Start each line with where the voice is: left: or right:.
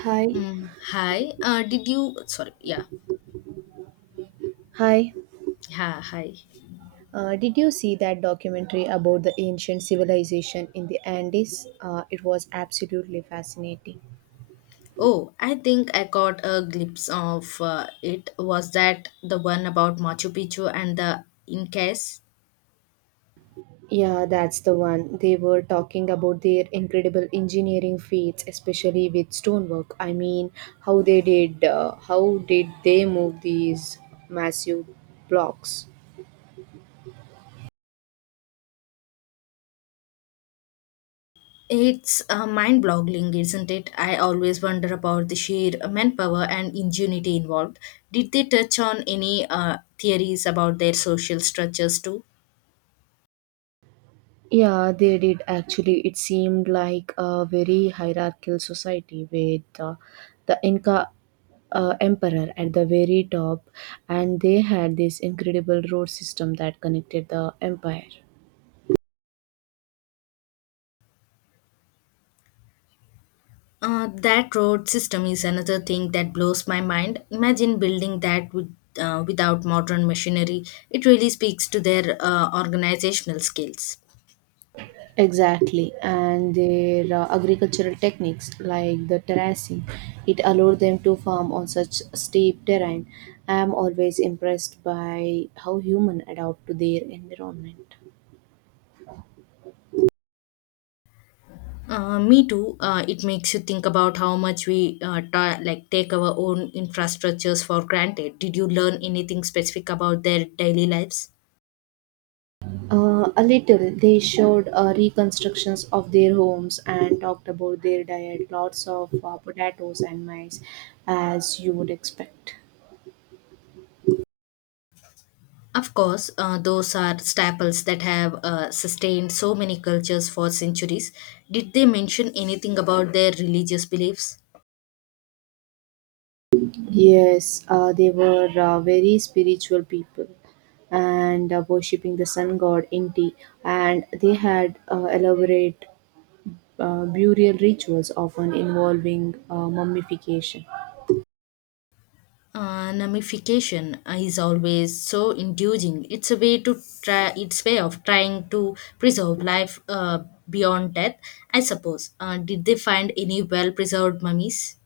right: Hi.
left: Hi. Did you? Sorry. Yeah.
right: Hi.
left: Hi.
right: Did you see that documentary about the ancient civilization in the Andes? It was absolutely fascinating.
left: Oh, I think I got a glimpse of it. Was that the one about Machu Picchu and the Incas?
right: Yeah, that's the one. They were talking about their incredible engineering feats, especially with stonework. I mean, how they did, how did they move these massive blocks?
left: It's mind-boggling, isn't it? I always wonder about the sheer manpower and ingenuity involved. Did they touch on any theories about their social structures too?
right: Yeah, they did actually. It seemed like a very hierarchical society with the Inca emperor at the very top, and they had this incredible road system that connected the empire.
left: That road system is another thing that blows my mind. Imagine building that with, without modern machinery. It really speaks to their organizational skills.
right: Exactly, and their agricultural techniques like the terracing, it allowed them to farm on such steep terrain. I am always impressed by how human adapt to their environment.
left: Me too. It makes you think about how much we like take our own infrastructures for granted. Did you learn anything specific about their daily lives?
right: A little. They showed reconstructions of their homes and talked about their diet, lots of potatoes and mice, as you would expect.
left: Of course, those are staples that have sustained so many cultures for centuries. Did they mention anything about their religious beliefs?
right: Yes, they were very spiritual people and worshipping the sun god Inti, and they had elaborate burial rituals, often involving mummification.
left: Nullification is always so inducing. It's a way to try. It's way of trying to preserve life beyond death. I suppose. Did they find any well-preserved mummies?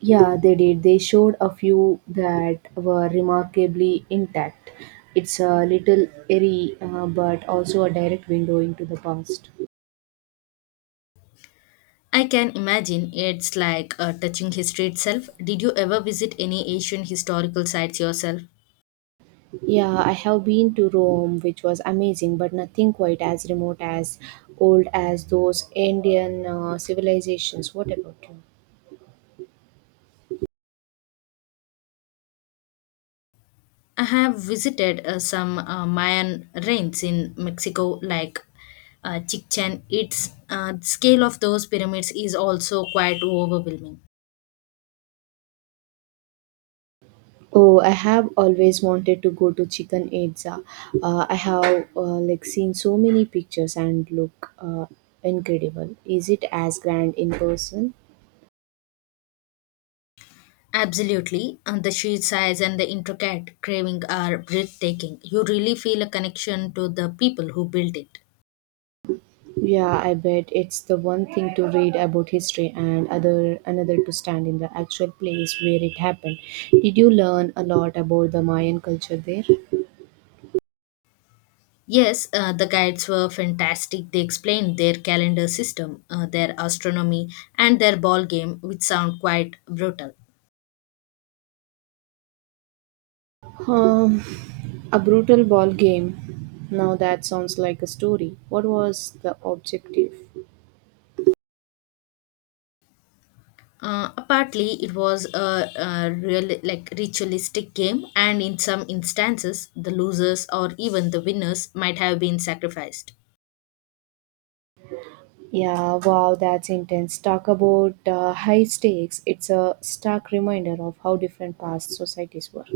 right: Yeah, they did. They showed a few that were remarkably intact. It's a little eerie, but also a direct window into the past.
left: I can imagine it's like touching history itself. Did you ever visit any ancient historical sites yourself?
right: Yeah, I have been to Rome, which was amazing, but nothing quite as remote as old as those Indian civilizations. What about you?
left: I have visited some Mayan ruins in Mexico, like Chichen. It's scale of those pyramids is also quite overwhelming.
right: Oh, I have always wanted to go to Chichen Itza. I have like seen so many pictures and look incredible. Is it as grand in person?
left: Absolutely. And the sheet size and the intricate carving are breathtaking. You really feel a connection to the people who built it.
right: Yeah, I bet it's the one thing to read about history and other another to stand in the actual place where it happened. Did you learn a lot about the Mayan culture there?
left: Yes, the guides were fantastic. They explained their calendar system, their astronomy, and their ball game, which sound quite brutal.
right: Um, a brutal ball game. Now that sounds like a story. What was the objective?
left: Partly, it was a real, like ritualistic game, and in some instances, the losers or even the winners might have been sacrificed.
right: Yeah, wow, that's intense. Talk about high stakes. It's a stark reminder of how different past societies were.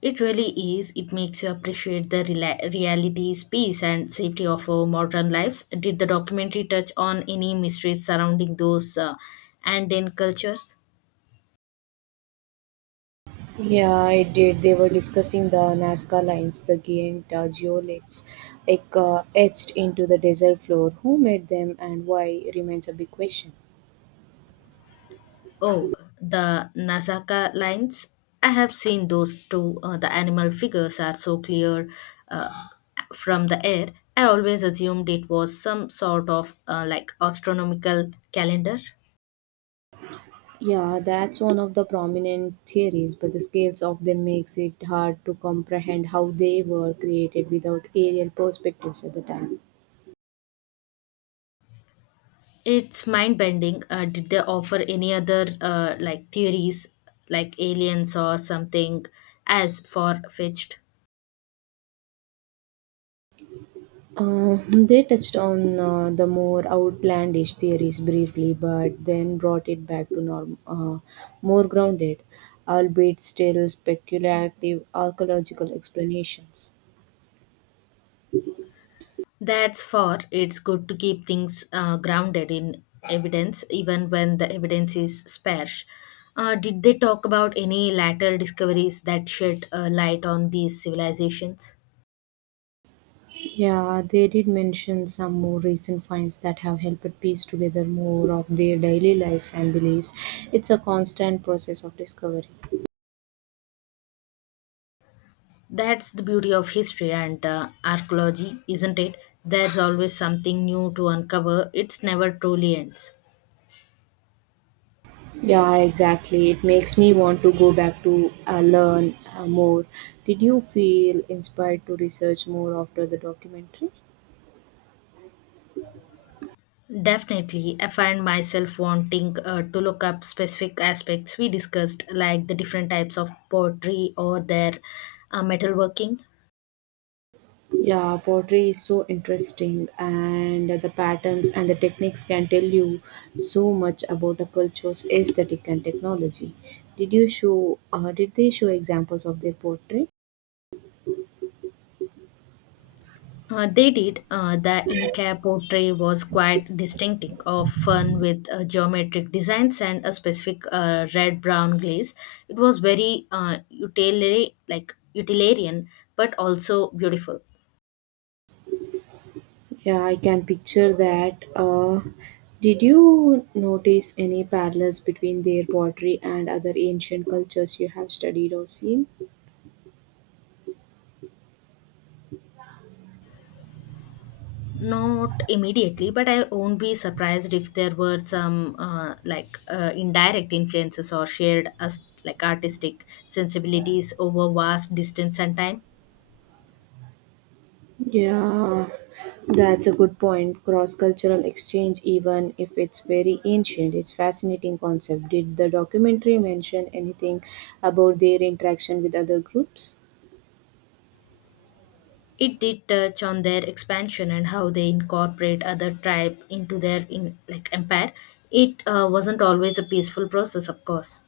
left: It really is. It makes you appreciate the reality, space, and safety of our modern lives. Did the documentary touch on any mysteries surrounding those Anden cultures?
right: Yeah, I did. They were discussing the Nazca lines, the giant geoliths like, etched into the desert floor. Who made them and why remains a big question.
left: Oh, the Nazca lines. I have seen those too. The animal figures are so clear uh, from the air. I always assumed it was some sort of like astronomical calendar.
right: Yeah, that's one of the prominent theories, but the scales of them makes it hard to comprehend how they were created without aerial perspectives at the time.
left: It's mind bending. Did they offer any other like theories, like aliens or something, as far fetched?
right: They touched on the more outlandish theories briefly, but then brought it back to norm, more grounded, albeit still speculative archaeological explanations.
left: That's for it's good to keep things grounded in evidence, even when the evidence is sparse. Did they talk about any later discoveries that shed light on these civilizations?
right: Yeah, they did mention some more recent finds that have helped piece together more of their daily lives and beliefs. It's a constant process of discovery.
left: That's the beauty of history and archaeology, isn't it? There's always something new to uncover. It's never truly ends.
right: Yeah, exactly. It makes me want to go back to learn more. Did you feel inspired to research more after the documentary?
left: Definitely, I find myself wanting to look up specific aspects we discussed, like the different types of pottery or their metalworking.
right: Yeah, pottery is so interesting, and the patterns and the techniques can tell you so much about the culture's aesthetic and technology. Did you show? Did they show examples of their pottery?
left: They did. The Inca pottery was quite distinctive, of fun with geometric designs and a specific red-brown glaze. It was very utilitarian, like utilitarian, but also beautiful.
right: Yeah, I can picture that. Did you notice any parallels between their pottery and other ancient cultures you have studied or seen?
left: Not immediately, but I won't be surprised if there were some like indirect influences or shared as like artistic sensibilities over vast distance and time.
right: Yeah, that's a good point. Cross cultural exchange, even if it's very ancient, it's fascinating concept. Did the documentary mention anything about their interaction with other groups?
left: It did touch on their expansion and how they incorporate other tribe into like empire. It wasn't always a peaceful process, of course.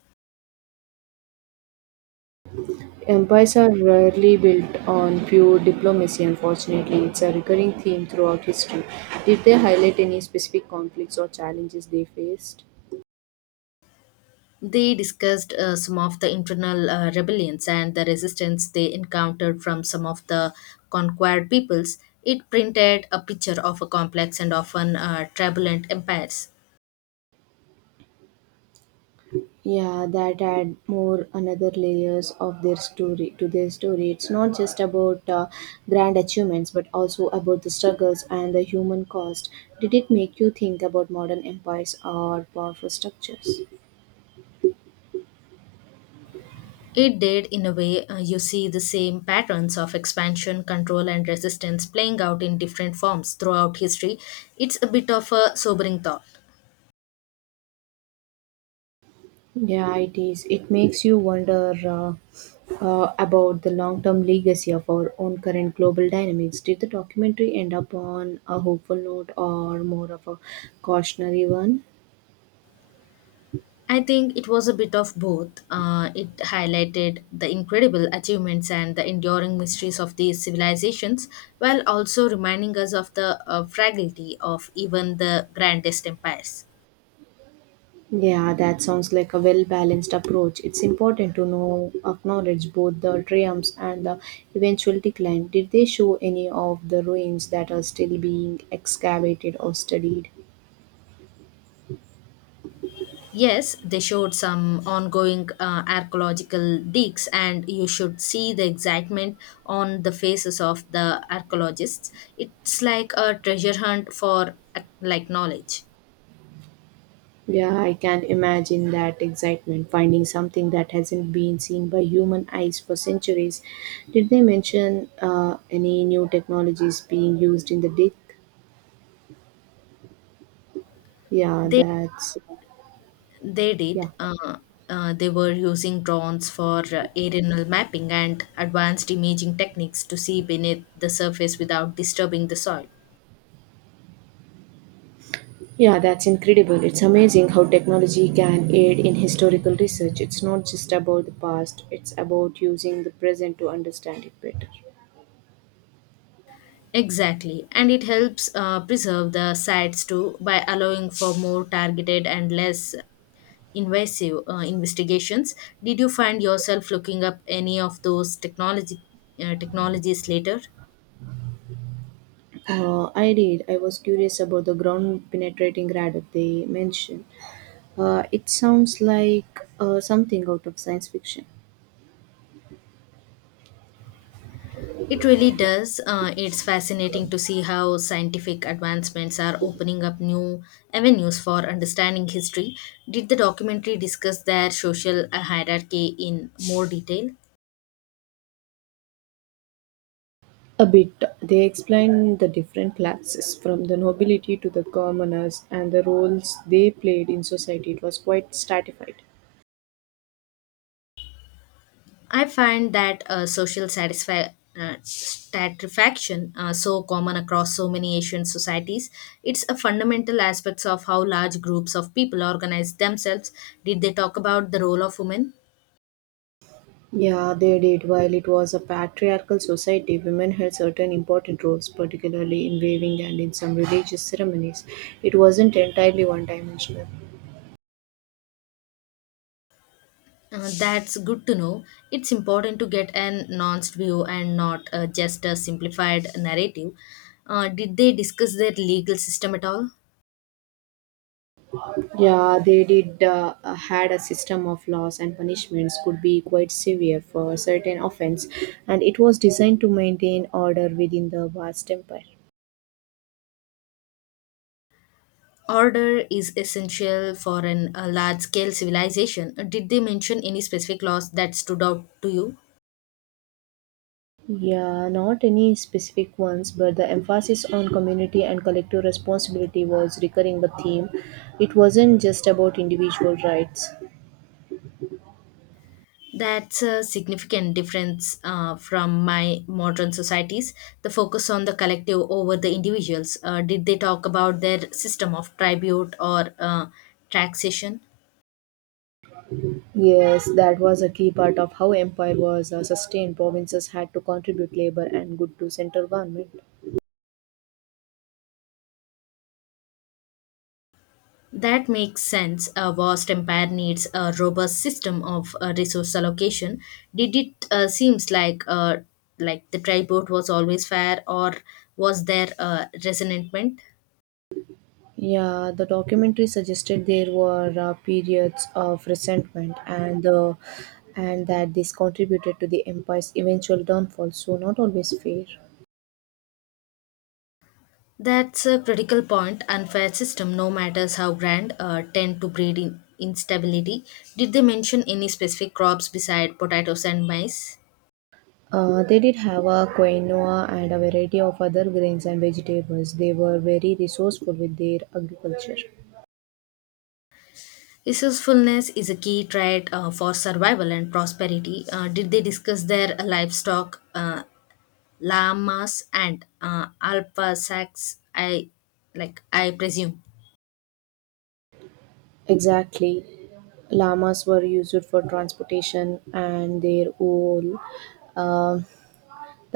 right: Empires are rarely built on pure diplomacy, unfortunately. It's a recurring theme throughout history. Did they highlight any specific conflicts or challenges they faced?
left: They discussed some of the internal rebellions and the resistance they encountered from some of the conquered peoples. It printed a picture of a complex and often turbulent empires.
right: Yeah, that add more another layers of their story to their story. It's not just about grand achievements, but also about the struggles and the human cost. Did it make you think about modern empires or powerful structures?
left: It did, in a way, you see the same patterns of expansion, control, and resistance playing out in different forms throughout history. It's a bit of a sobering thought.
right: Yeah, it is. It makes you wonder about the long term legacy of our own current global dynamics. Did the documentary end up on a hopeful note or more of a cautionary one?
left: I think it was a bit of both. It highlighted the incredible achievements and the enduring mysteries of these civilizations, while also reminding us of the fragility of even the grandest empires.
right: Yeah, that sounds like a well balanced approach. It's important to know, acknowledge both the triumphs and the eventual decline. Did they show any of the ruins that are still being excavated or studied?
left: Yes, they showed some ongoing archaeological digs, and you should see the excitement on the faces of the archaeologists. It's like a treasure hunt for like knowledge.
right: Yeah, I can imagine that excitement finding something that hasn't been seen by human eyes for centuries. Did they mention any new technologies being used in the disc? Yeah,
left: They
right: that's
left: They
right: yeah.
left: did. They were using drones for aerial mapping and advanced imaging techniques to see beneath the surface without disturbing the soil.
right: Yeah, that's incredible. It's amazing how technology can aid in historical research. It's not just about the past, it's about using the present to understand it better.
left: Exactly, and it helps preserve the sites too by allowing for more targeted and less invasive investigations. Did you find yourself looking up any of those technology technologies later?
right: I did. I was curious about the ground penetrating radar they mentioned. It sounds like something out of science fiction.
left: It really does. It's fascinating to see how scientific advancements are opening up new avenues for understanding history. Did the documentary discuss their social hierarchy in more detail?
right: A bit. They explain the different classes, from the nobility to the commoners, and the roles they played in society. It was quite stratified.
left: I find that social satisfaction so common across so many Asian societies. It's a fundamental aspect of how large groups of people organize themselves. Did they talk about the role of women?
right: Yeah, they did. While it was a patriarchal society, women held certain important roles, particularly in weaving and in some religious ceremonies. It wasn't entirely one dimensional.
left: That's good to know. It's important to get a nuanced view and not just a simplified narrative. Did they discuss their legal system at all?
right: Yeah, they did had a system of laws and punishments could be quite severe for certain offense, and it was designed to maintain order within the vast empire.
left: Order is essential for a large scale civilization. Did they mention any specific laws that stood out to you?
right: Yeah, not any specific ones, but the emphasis on community and collective responsibility was recurring a theme. It wasn't just about individual rights.
left: That's a significant difference from my modern societies. The focus on the collective over the individuals. Did they talk about their system of tribute or taxation?
right: Yes, that was a key part of how empire was sustained. Provinces had to contribute labor and good to central government.
left: That makes sense. A vast empire needs a robust system of resource allocation. Did it seems like the tribute was always fair, or was there resentment?
right: Yeah, the documentary suggested there were periods of resentment and that this contributed to the empire's eventual downfall, so not always fair.
left: That's a critical point. Unfair system, no matters how grand, tend to breed in instability. Did they mention any specific crops beside potatoes and maize?
right: They did have a quinoa and a variety of other grains and vegetables. They were very resourceful with their agriculture.
left: Resourcefulness is a key trait for survival and prosperity. Did they discuss their livestock llamas and alpha sacs I like I presume.
right: Exactly. Llamas were used for transportation and their wool. um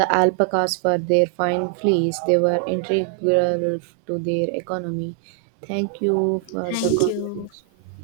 right: The alpacas for their fine fleece, they were integral to their economy. Thank you for the
left: Thank
right: conversation.
left: you.